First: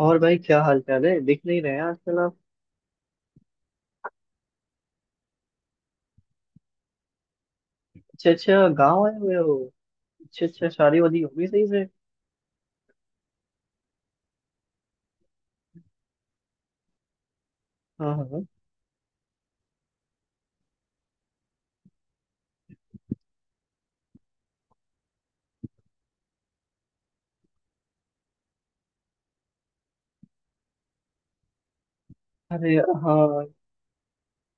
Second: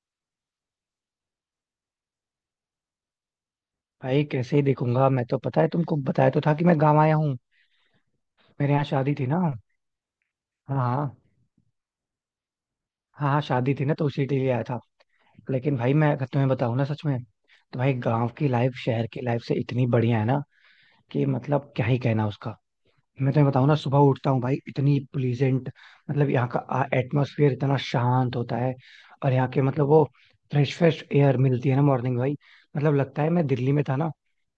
और भाई क्या हाल चाल है, दिख नहीं रहे हैं आजकल आप। भाई कैसे ही देखूंगा मैं, तो पता है तुमको बताया तो था कि मैं गाँव आया हूँ। अच्छा अच्छा, मेरे यहाँ गाँव शादी आए थी हुए ना। हो। हाँ अच्छा अच्छा, शादी हाँ वादी होगी सही से। हाँ। हाँ, शादी थी ना तो उसी के लिए आया था। लेकिन भाई मैं अगर तुम्हें बताऊँ ना, सच में तो भाई हाँ गाँव हाँ। की लाइफ शहर की लाइफ से इतनी बढ़िया है ना कि मतलब क्या ही कहना उसका। मैं तुम्हें बताऊँ ना, सुबह उठता हूँ भाई, इतनी प्लीजेंट, मतलब यहाँ का एटमोसफियर इतना शांत होता है। और यहाँ के मतलब वो फ्रेश फ्रेश एयर मिलती है ना मॉर्निंग भाई। अरे मतलब लगता है हाँ मैं दिल्ली में था ना,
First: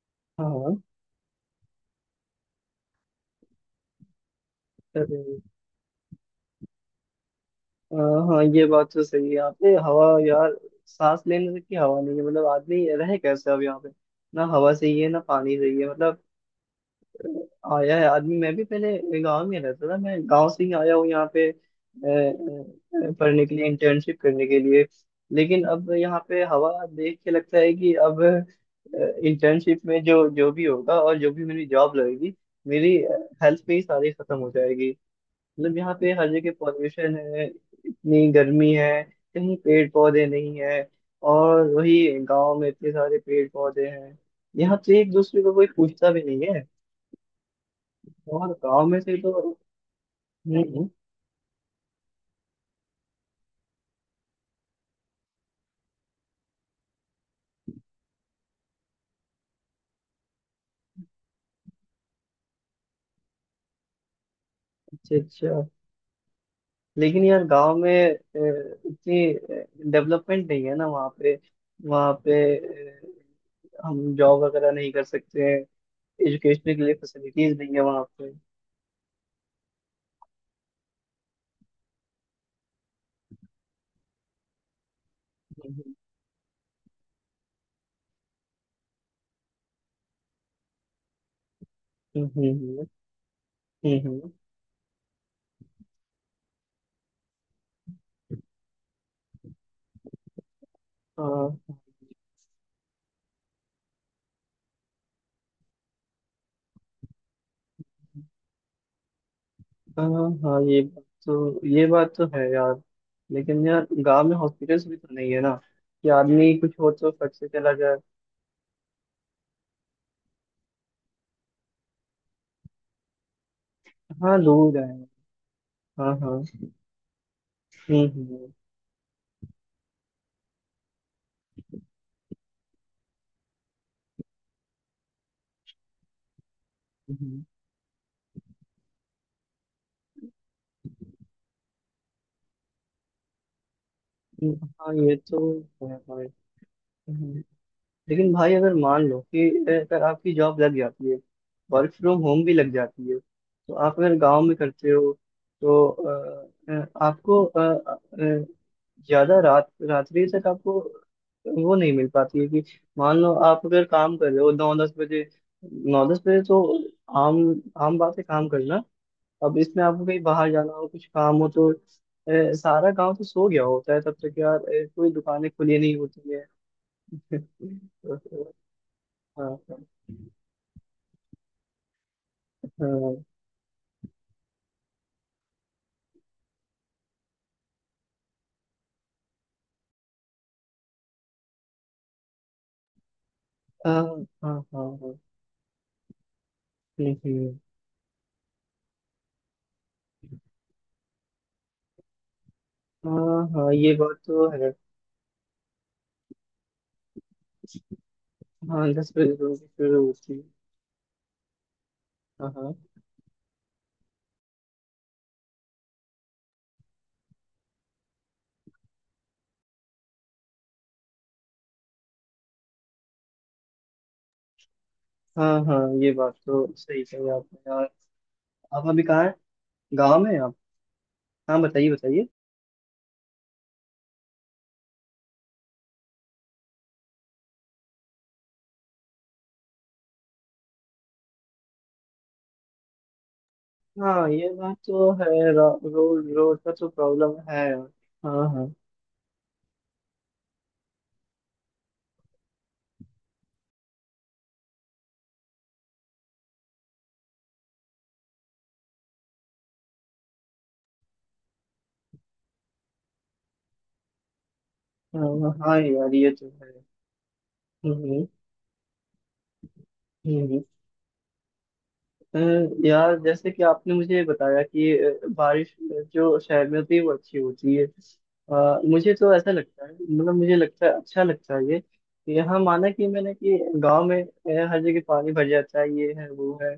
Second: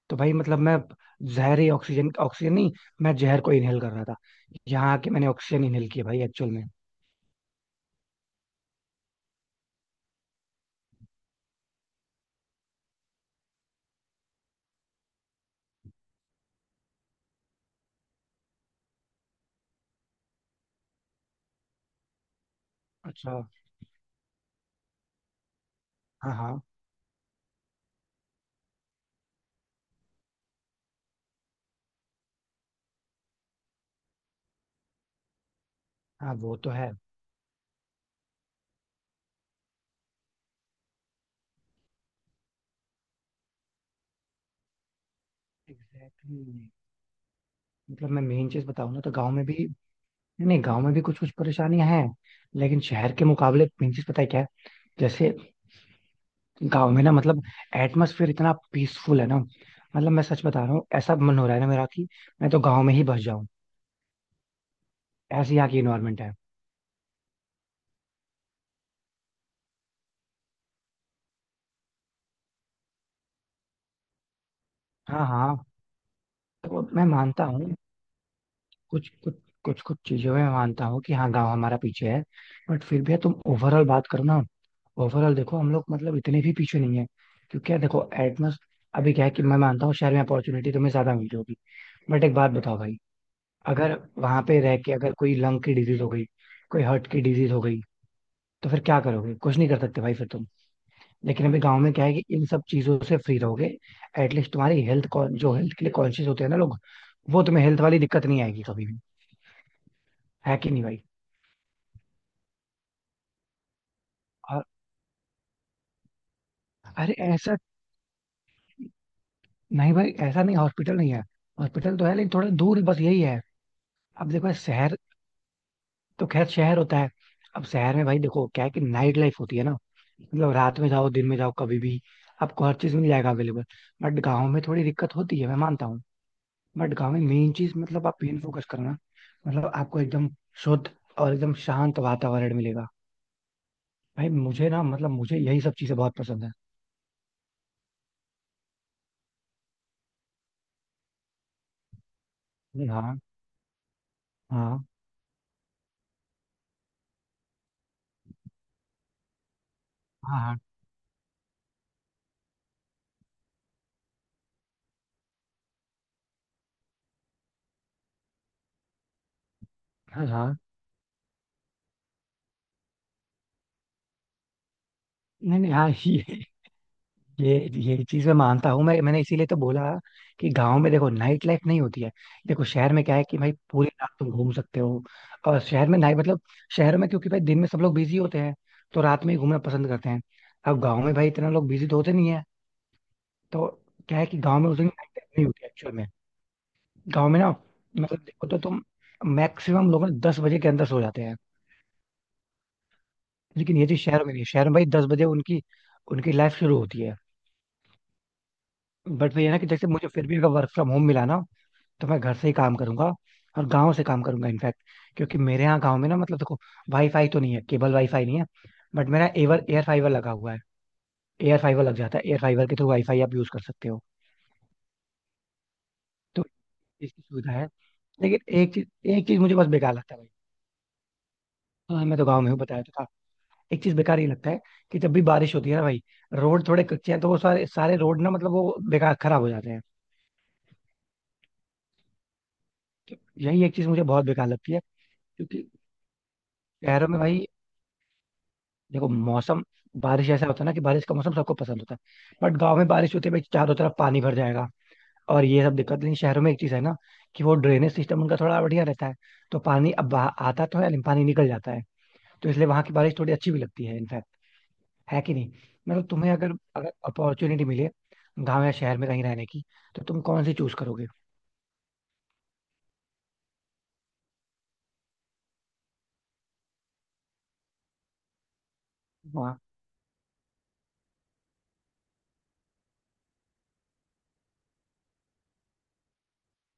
तो भाई मतलब हाँ। मैं जहरी ऑक्सीजन, ऑक्सीजन नहीं, मैं जहर को इनहेल कर रहा था। यहाँ आके अरे मैंने ऑक्सीजन इनहेल किया भाई, एक्चुअल में। हाँ हाँ, ये बात तो सही है आपने। हवा यार, सांस लेने तक की हवा नहीं है, मतलब आदमी रहे कैसे अब यहाँ पे। ना हवा सही है, ना पानी सही है, मतलब आया है आदमी। मैं भी पहले गांव में रहता था, मैं गांव से ही आया हूँ यहाँ पे अच्छा। पढ़ने के लिए, इंटर्नशिप करने के लिए। लेकिन अब यहाँ हाँ पे हाँ हवा देख के लगता है कि अब इंटर्नशिप में जो जो भी होगा और जो भी मेरी जॉब लगेगी, मेरी हेल्थ पे ही सारी खत्म हो जाएगी। मतलब यहाँ पे हर हाँ। जगह वो तो है। पॉल्यूशन है, इतनी गर्मी है, कहीं पेड़ पौधे नहीं है। और वही गांव में इतने सारे पेड़ पौधे हैं। यहाँ पे एक दूसरे को कोई पूछता भी एग्जैक्टली नहीं है। exactly। मतलब मैं मेन और चीज गांव बताऊँ में ना तो से गांव तो। में भी, नहीं नहीं, गांव हम्म। में भी कुछ कुछ परेशानियां हैं, लेकिन शहर के मुकाबले मेन चीज पता है क्या है? जैसे गांव में ना मतलब एटमोसफियर इतना पीसफुल है ना। मतलब मैं सच बता रहा हूँ, ऐसा मन हो रहा है ना मेरा कि मैं तो गांव में ही बस जाऊं। अच्छा ऐसी अच्छा। यहाँ की इन्वायरमेंट है। लेकिन यार गांव में इतनी डेवलपमेंट नहीं है ना वहाँ पे। वहाँ पे हम जॉब वगैरह नहीं कर हाँ सकते हैं। हाँ। एजुकेशन तो के लिए मैं मानता फैसिलिटीज नहीं हूँ है वहाँ पे। कुछ कुछ कुछ कुछ चीजों में मैं मानता हूँ कि हाँ, गांव हमारा पीछे है। बट फिर भी यार, तुम ओवरऑल बात करो ना, ओवरऑल देखो हम लोग हम्म मतलब इतने भी पीछे नहीं है। क्योंकि यार देखो, एटमोस्ट अभी क्या है कि मैं मानता हूँ शहर में अपॉर्चुनिटी तुम्हें ज्यादा मिल होगी, बट हम्म। एक बात बताओ भाई, अगर हम्म। हम्म। वहां पे रह के अगर कोई लंग की डिजीज हो गई, कोई हार्ट की डिजीज हो गई, तो फिर क्या करोगे, कुछ नहीं कर सकते भाई फिर तुम। लेकिन हाँ अभी गांव में क्या है कि इन सब चीजों से फ्री रहोगे। एटलीस्ट तुम्हारी हेल्थ, जो हेल्थ के लिए कॉन्शियस होते हैं ना लोग, वो तुम्हें हेल्थ वाली दिक्कत नहीं आएगी कभी भी। हाँ हाँ है हाँ, कि नहीं भाई? ये बात तो है यार। लेकिन यार गांव में हॉस्पिटल्स भी तो नहीं है ना, कि आदमी कुछ हो तो अरे फट से ऐसा चला जाए। नहीं भाई, ऐसा नहीं, हॉस्पिटल नहीं है, हॉस्पिटल तो है लेकिन थोड़ा दूर है, बस यही है। अब हाँ देखो दूर है। शहर, हाँ तो हाँ। खैर शहर होता है। अब शहर में भाई देखो हम्म। क्या है कि नाइट लाइफ होती है ना, मतलब रात में जाओ दिन में जाओ कभी भी आपको हर चीज मिल जाएगा अवेलेबल। बट गाँव में थोड़ी दिक्कत होती है, मैं मानता हूँ। बट गाँव में हम्म। मेन चीज मतलब आप मेन फोकस करना, मतलब आपको एकदम शुद्ध और एकदम शांत वातावरण मिलेगा। भाई मुझे ना हाँ मतलब ये तो मुझे यही सब है चीजें बहुत भाई। पसंद हम्म। लेकिन भाई अगर मान लो कि अगर आपकी जॉब लग जाती है, वर्क फ्रॉम होम भी लग है। जाती है, हाँ तो आप अगर गांव में हाँ करते हो तो आपको अ, ज्यादा रात्रि हाँ तक हाँ आपको वो नहीं मिल पाती है। कि मान लो आप अगर काम कर रहे हो नौ दस बजे, नौ दस बजे तो आम, आम बात है काम करना। अब इसमें आपको कहीं हाँ बाहर हाँ। जाना हो कुछ काम हो तो सारा गांव तो सो गया होता है तब तक यार, कोई दुकानें नहीं नहीं, खुली हाँ नहीं होती है। ये ये चीज मैं मानता हूँ, मैंने इसीलिए हाँ तो बोला हाँ कि गांव में देखो नाइट लाइफ नहीं होती है। देखो शहर में हाँ। क्या है कि भाई पूरी रात तुम घूम सकते हो। और शहर में नाइट मतलब, शहर में क्योंकि भाई दिन में सब लोग बिजी होते हैं तो रात में ही घूमना पसंद करते हैं। अब गांव में भाई इतना लोग बिजी तो होते नहीं है, तो हाँ क्या है कि हाँ गांव में उस दिन नाइट हाँ। लाइफ नहीं होती एक्चुअल में। हम्म, गाँव में ना हम्म। मतलब देखो तो तुम, मैक्सिमम लोग ना 10 बजे के अंदर सो जाते हैं। हाँ हाँ, लेकिन ये ये चीज बात शहर में नहीं है, तो शहर है। में भाई 10 बजे उनकी उनकी लाइफ शुरू होती है। हाँ दस बजे बट भैया तो ना कि जैसे शुरू मुझे फिर होती भी है। अगर वर्क फ्रॉम होम मिला ना, तो मैं घर से हाँ ही हाँ काम करूंगा, और गांव से काम करूंगा इनफैक्ट। क्योंकि मेरे यहाँ गांव में ना मतलब देखो, वाईफाई तो नहीं है, केबल वाईफाई नहीं है, बट मेरा एवर एयर फाइबर लगा हुआ है। एयर फाइबर लग जाता है, एयर फाइबर के थ्रू वाईफाई आप यूज कर सकते हो, हाँ हाँ, ये बात तो तो सही इसकी कही सुविधा है। आपने यार। लेकिन एक आप चीज अभी कहाँ एक है, चीज मुझे बस बेकार लगता गाँव है में हैं आप? हाँ बताइए भाई। हाँ मैं तो बताइए। गाँव में हूँ, बताया तो था। एक चीज बेकार ये लगता है कि जब भी बारिश होती है ना भाई, रोड थोड़े कच्चे हैं तो वो सारे सारे रोड ना मतलब वो बेकार खराब हो जाते हैं, तो यही एक चीज मुझे बहुत हाँ बेकार ये लगती बात है। तो है। क्योंकि रोड रोड का तो शहरों में प्रॉब्लम भाई है यार। हाँ हाँ। देखो मौसम, बारिश ऐसा होता है ना कि बारिश का मौसम सबको पसंद होता है, बट गांव में बारिश होते भाई चारों तरफ पानी भर जाएगा। और ये सब दिक्कत नहीं शहरों में, एक चीज है ना कि वो ड्रेनेज सिस्टम उनका थोड़ा बढ़िया रहता है, तो पानी अब बाहर आता तो है लेकिन पानी निकल जाता है। तो इसलिए वहां की बारिश थोड़ी अच्छी भी लगती है इनफैक्ट। है हाँ कि हाँ नहीं? हाँ, मतलब यार ये तुम्हें तो अगर है। अगर अपॉर्चुनिटी मिले हम्म गाँव या शहर में कहीं रहने की, तो तुम कौन सी हम्म। चूज करोगे? अ, यार जैसे कि आपने मुझे बताया कि बारिश जो शहर में होती है वो अच्छी होती है, मुझे तो ऐसा वहाँ लगता है, मतलब मुझे लगता है अच्छा लगता है ये, कि यहाँ माना कि मैंने कि गांव में हर जगह पानी भर जाता है, ये है वो है,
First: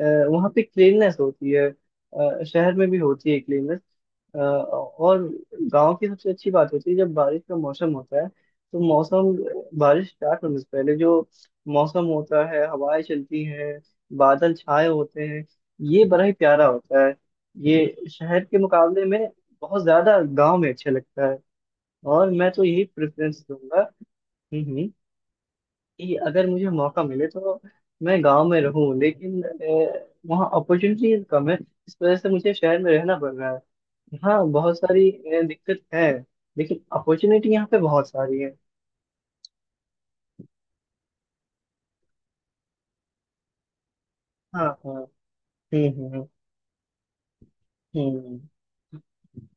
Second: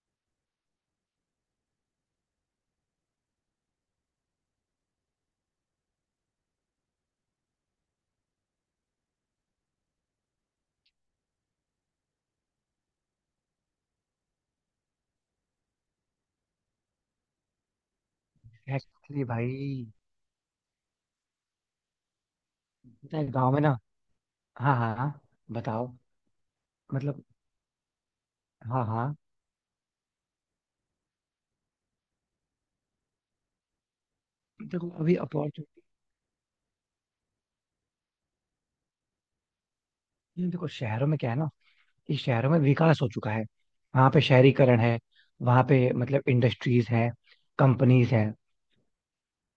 अ, वहाँ पे क्लीननेस होती है, शहर में भी होती है क्लीननेस। और गांव की सबसे अच्छी बात होती है जब बारिश का मौसम होता है, तो मौसम, बारिश स्टार्ट होने से पहले जो मौसम होता है, हवाएं चलती हैं, बादल छाए होते हैं, ये बड़ा ही प्यारा होता है। ये शहर के मुकाबले में एक्चुअली भाई, बहुत ज्यादा गांव में अच्छा लगता है। और मैं तो यही पता है प्रेफरेंस गाँव में ना, दूंगा। हम्म हाँ हम्म। हाँ हाँ, बताओ कि अगर मुझे मौका मतलब, मिले तो मैं गांव में हाँ रहूं, हाँ, लेकिन वहाँ अपॉर्चुनिटीज कम है, इस वजह से मुझे शहर में रहना पड़ रहा है। यहाँ बहुत देखो सारी अभी अपॉर्चुनिटी, दिक्कत है, लेकिन अपॉर्चुनिटी यहाँ पे बहुत सारी है। देखो शहरों में क्या है ना कि शहरों में विकास हो चुका है, वहां पे हाँ शहरीकरण हाँ। है, वहां पे हम्म मतलब हम्म। इंडस्ट्रीज हैं, कंपनीज हैं। हम्म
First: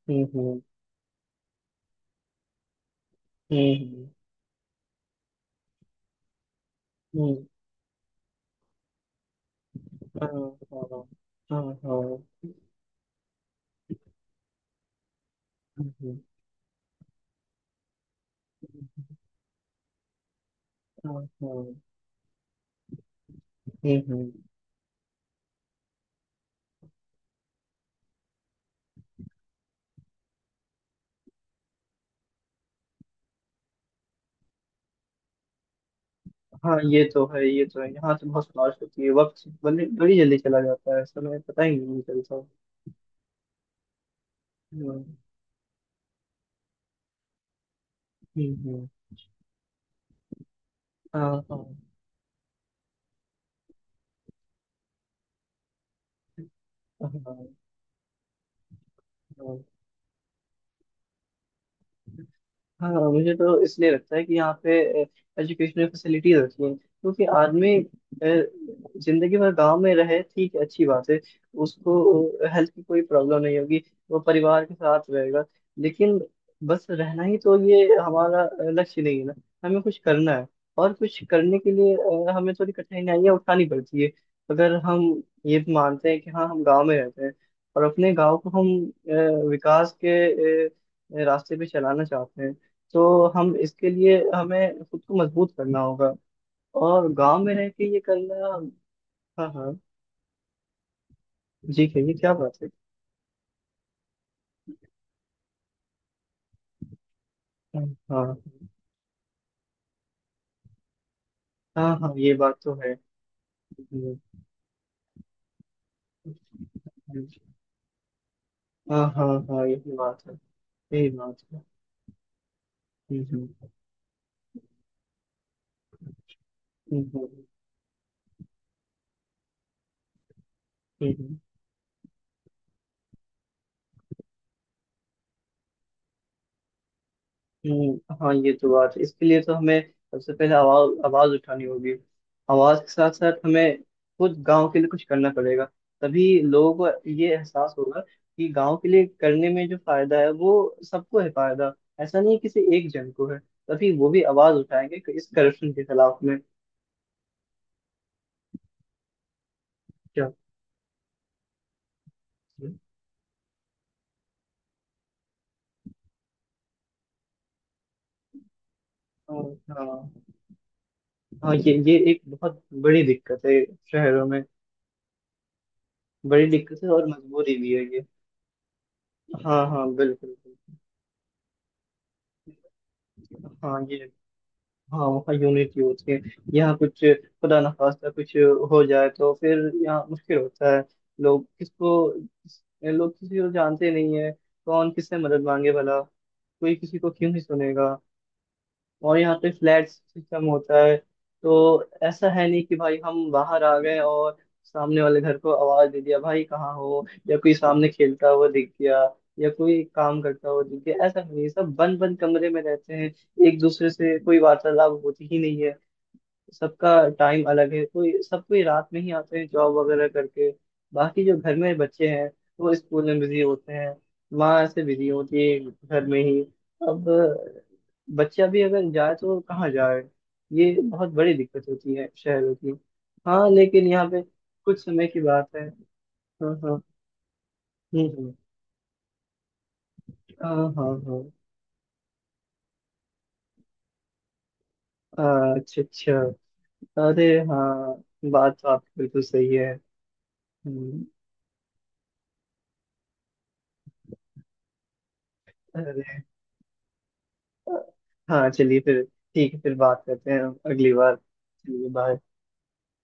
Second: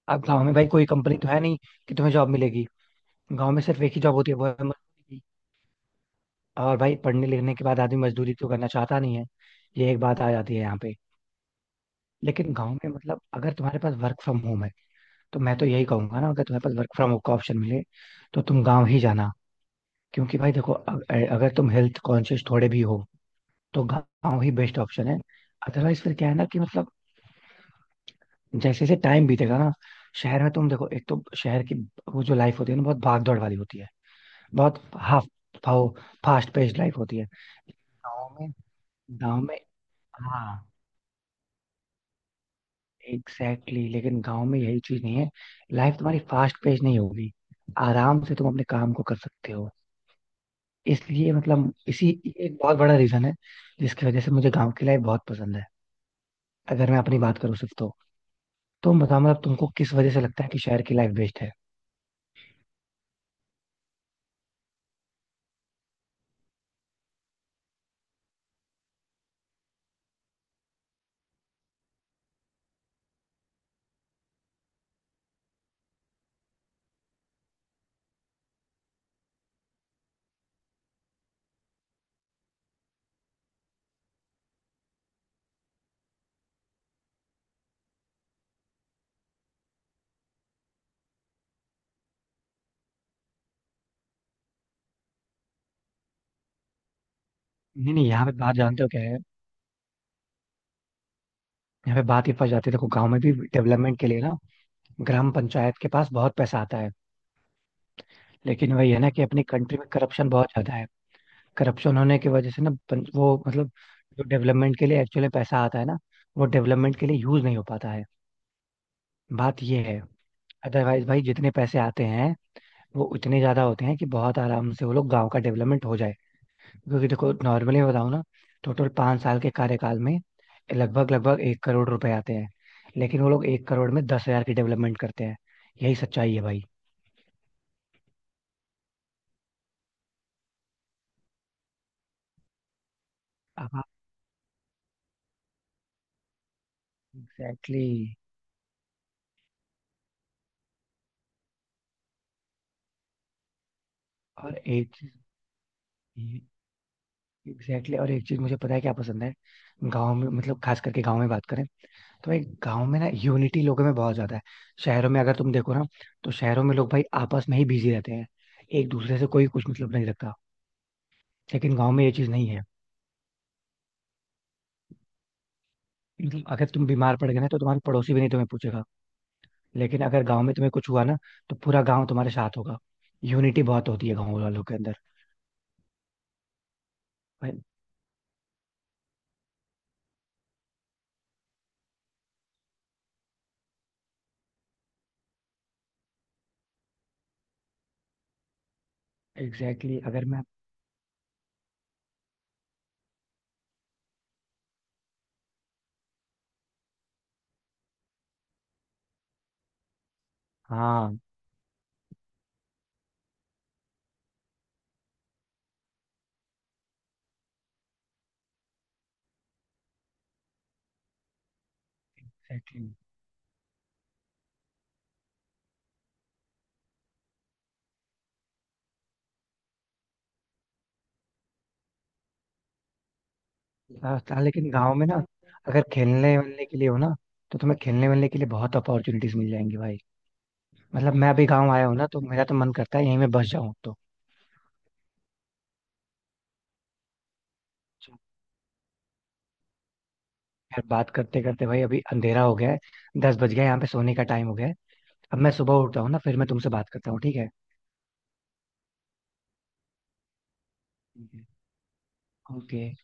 अब हम्म। गाँव में भाई कोई कंपनी तो है नहीं कि तुम्हें जॉब मिलेगी। गाँव में सिर्फ एक ही हम्म। जॉब होती है, वो है मजदूरी। और भाई हम्म पढ़ने हम्म। लिखने के बाद आदमी मजदूरी तो करना चाहता नहीं है। ये एक बात हाँ आ जाती है यहाँ पे। हाँ हाँ हाँ। लेकिन गाँव में मतलब अगर तुम्हारे पास वर्क फ्रॉम होम है, तो मैं तो यही हम्म, कहूंगा ना, अगर तुम्हारे पास वर्क फ्रॉम होम का ऑप्शन मिले तो तुम गाँव ही जाना। क्योंकि भाई देखो, हाँ, अगर तुम हाँ, हेल्थ कॉन्शियस थोड़े भी हो तो गाँव हम्म। ही बेस्ट ऑप्शन है। अदरवाइज फिर क्या है ना कि मतलब जैसे जैसे टाइम बीतेगा ना, शहर में तुम देखो एक तो शहर की वो जो लाइफ होती है ना, बहुत भाग दौड़ वाली होती है, बहुत हाफ फाओ फास्ट हाँ, पेस्ड लाइफ ये होती तो है। है, ये तो है, यहाँ तो गाँव बहुत में लाश होती है, गाँव वक्त में बड़ी बड़ी जल्दी चला हाँ जाता है, समय पता ही नहीं चलता। एग्जैक्टली exactly, लेकिन गाँव में यही चीज हम्म नहीं है। लाइफ तुम्हारी फास्ट पेस्ड नहीं होगी, आराम से तुम हम्म। अपने हम्म। काम को कर सकते हो। हाँ इसलिए हाँ मतलब इसी, एक बहुत बड़ा रीजन है जिसकी वजह से मुझे गाँव की लाइफ बहुत पसंद है, अगर मैं हाँ अपनी बात हाँ। करूँ सिर्फ तो। तुम बताओ मतलब, हाँ। तुमको किस वजह से लगता है कि शहर की लाइफ बेस्ट है? हाँ हाँ, मुझे तो इसलिए लगता है कि यहाँ पे एजुकेशनल फैसिलिटीज अच्छी हैं, क्योंकि आदमी जिंदगी भर गांव में रहे, ठीक है अच्छी बात है, उसको हेल्थ की कोई प्रॉब्लम नहीं होगी, वो परिवार के साथ रहेगा। लेकिन बस रहना ही तो ये हमारा लक्ष्य नहीं है ना, हमें कुछ करना है। और कुछ करने के लिए हमें थोड़ी कठिनाइयाँ उठानी पड़ती है। अगर हम ये मानते हैं कि हाँ हम गाँव में रहते हैं और अपने गाँव को हम विकास के रास्ते पे चलाना चाहते हैं, तो हम इसके लिए, हमें खुद को मजबूत करना होगा। और गांव में रह के नहीं ये नहीं, यहाँ पे करना। बात जानते हो क्या है, हाँ हाँ, जी यहाँ पे कहिए बात क्या ये फंस बात है। जाती है, देखो गांव में भी डेवलपमेंट के लिए ना ग्राम पंचायत के पास बहुत पैसा आता है। हाँ हाँ लेकिन वही है ना कि अपनी कंट्री में करप्शन बहुत ज्यादा है, हाँ करप्शन हाँ, होने की ये वजह बात से ना तो है। वो मतलब हम्म, जो डेवलपमेंट के लिए एक्चुअली पैसा आता है ना, वो डेवलपमेंट के लिए हम्म। यूज नहीं हो पाता है। हाँ हाँ बात हाँ, ये यही है। बात है। अदरवाइज यही भाई बात जितने है। पैसे आते हैं वो उतने ज्यादा हम्म। होते हैं कि बहुत आराम से वो लोग गाँव का डेवलपमेंट हो जाए। क्योंकि देखो हम्म। नॉर्मली बताऊं ना, टोटल 5 साल के कार्यकाल में लगभग हम्म। लगभग 1 करोड़ रुपए आते हैं। लेकिन वो लोग 1 करोड़ में 10,000 की डेवलपमेंट करते हैं, यही सच्चाई है भाई। हाँ ये तो बात है। इसके लिए तो हमें सबसे पहले आवाज आवाज उठानी होगी। आवाज के साथ साथ हमें हाँ खुद गांव के लिए कुछ करना पड़ेगा, तभी लोगों को ये एहसास एग्जैक्टली होगा exactly। कि गांव के लिए करने में जो फायदा है, वो सबको है फायदा। ऐसा नहीं है किसी एक जन को है। तभी वो भी आवाज और एक उठाएंगे कि चीज, इस करप्शन के खिलाफ में। एग्जैक्टली exactly, और एक चीज मुझे पता है क्या पसंद है? गांव में, क्या? मतलब खास करके गांव में बात करें तो भाई, गांव में ना यूनिटी लोगों में बहुत ज्यादा है। शहरों में अगर तुम देखो ना, तो शहरों में लोग भाई आपस में ही बिजी रहते हैं, एक दूसरे से हाँ कोई कुछ मतलब नहीं हाँ रखता। हाँ, ये लेकिन गांव ये में ये एक चीज नहीं बहुत है, बड़ी दिक्कत है शहरों में। मतलब बड़ी अगर दिक्कत तुम है और बीमार पड़ गए ना मजबूरी तो भी तुम्हारे है ये। पड़ोसी भी नहीं तुम्हें पूछेगा। हाँ हाँ, लेकिन अगर बिल्कुल गांव में तुम्हें बिल्कुल। कुछ हुआ ना तो पूरा गांव तुम्हारे साथ होगा, यूनिटी हाँ बहुत ये। होती है गांव वालों के अंदर हाँ वहाँ यूनिटी होती है। यहाँ कुछ भाई। खुदा ना खास्ता कुछ हो जाए तो फिर यहाँ मुश्किल होता है। लोग किसी को जानते नहीं है, कौन किससे मदद मांगे, भला कोई किसी को क्यों ही सुनेगा। और यहाँ पे फ्लैट एग्जैक्टली exactly, अगर मैं, सिस्टम होता है, तो ऐसा है नहीं कि भाई हम बाहर आ गए और सामने वाले घर को आवाज दे दिया भाई कहाँ हो, या कोई सामने खेलता हुआ दिख गया या कोई काम करता हुआ दिख गया। हाँ ऐसा नहीं है, सब बंद बंद कमरे में रहते हैं, एक दूसरे से कोई वार्तालाप होती ही नहीं है। सबका टाइम अलग है, कोई रात में ही आते हैं जॉब वगैरह करके, बाकी जो घर में बच्चे हैं वो एग्जैक्टली, स्कूल में बिजी होते हैं, माँ ऐसे बिजी होती है घर में ही। अब बच्चा भी अगर जाए तो कहाँ जाए, ये बहुत बड़ी दिक्कत होती है शहरों की। हाँ लेकिन यहाँ हाँ पे हाँ, लेकिन कुछ गांव में समय ना, की बात है। अगर खेलने हाँ वेलने के हाँ। लिए हो ना तो तुम्हें खेलने वेलने हम्म। के लिए बहुत अपॉर्चुनिटीज मिल जाएंगी भाई। हाँ हाँ मतलब हाँ। मैं अभी गांव आया हूँ ना तो मेरा तो मन करता है यहीं में बस जाऊं तो। अच्छा अच्छा। अरे हाँ, बात तो आपकी बिल्कुल सही है। यार हम्म। बात करते करते भाई अभी अंधेरा हो गया है, 10 बज गया है, यहाँ पे सोने का टाइम हो गया है। अब मैं सुबह उठता अरे हूँ ना फिर मैं तुमसे बात करता हूँ, ठीक है। हाँ, चलिए फिर, ठीक है, फिर बात करते हैं अगली बार, चलिए बाय। ओके।